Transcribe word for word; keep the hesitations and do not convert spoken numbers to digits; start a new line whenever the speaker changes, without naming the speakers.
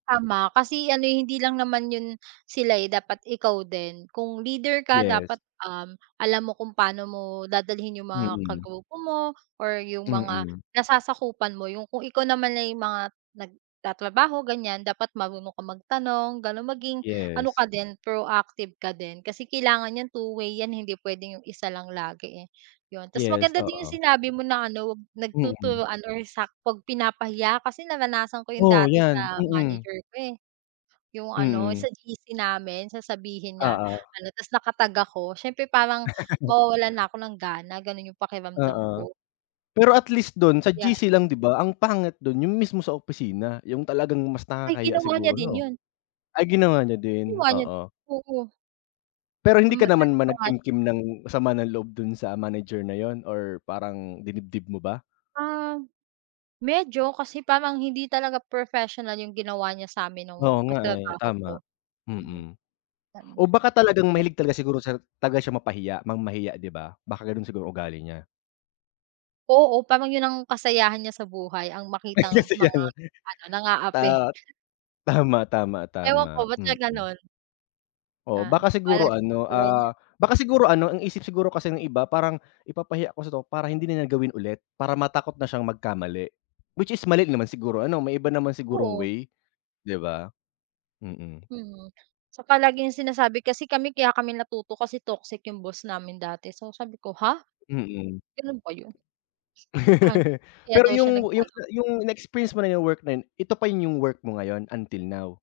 Tama kasi ano hindi lang naman yun sila eh, dapat ikaw din. Kung leader ka
Yes.
dapat alam mo kung paano mo dadalhin yung mga
Mm.
kagrupo mo or yung mga
Mm.
nasasakupan mo. Yung kung ikaw naman ay mga nagtatrabaho ganyan, dapat marunong ka magtanong ganon, maging ano
Yes.
ka din proactive ka din. Kasi kailangan niyang two-way yan. Hindi pwedeng 'yong isa lang lagi eh, 'yon. Tas
Yes
maganda din yung
oo.
sinabi mo na ano, 'wag
Mm.
nagtuturuan or sak pag pinapahiya kasi naranasan ko 'yon
Oo
dati
'yan,
sa
mm.
manager ko, eh, 'yong ano
Mm.
sa G-C namin sasabihin niya,
Oo.
ano tas naka-tag ako siyempre parang mawawalan na ako ng gana. Ganun yung pakiramdam
Oo.
ko.
Pero at least dun sa
Ya.
G-C lang di ba? Ang pangit dun yung mismo sa opisina yung talagang mas
Ay
nakakahiya
ginawa
siguro,
niya din
no?
yun.
Ay ginawa niya din,
Ginawa niya
oo.
Oo.
Pero hindi
M ma
ka naman
ano
ba
pa nga siya.
nag-kimkim ng sama ng loob dun sa manager na yun or parang dinibdib mo ba?
Ah, medyo kasi parang hindi talaga professional yung ginawa niya sa'min nung
Oo nga, eh,
katrabaho ko,
tama,
mm.
mm.
Lalo na
O baka talagang
kapag
mahilig talaga siguro siya taga siyang mapahiya mangmahiya 'di ba? Baka ganon siguro ugali niya.
Oo parang yun ang kasayahan niya sa buhay ang
Ay
makitang
kasi
mga
ganun.
ano, nang-aapI.
Tama. Tama, tama,
Ewan ko,
tama,
ba't siya
mm.
ganun.
Oo,
Ah,
baka
bahala
siguro
siya sa
ano,
buhay niya.
ah, baka siguro ano ang isip siguro kasi ng iba parang, "Ipapahiya ko kasi to para hindi na niya gawin ulit, para matakot na siyang magkamali." Which is mali naman siguro ano, may iba naman sigurong
Oo.
way 'di ba, mm.
Mm. Tsaka laging sinasabi kasi kami kaya kami natuto kasi toxic yung boss namin dati so sabi ko, ha.
Mm.
Ganun ba yun? Ah, kaya
Pero
daw siya
yung yung
nag-ano.
yung na-experience mo na yung work na ito pa yun yung work mo ngayon until now?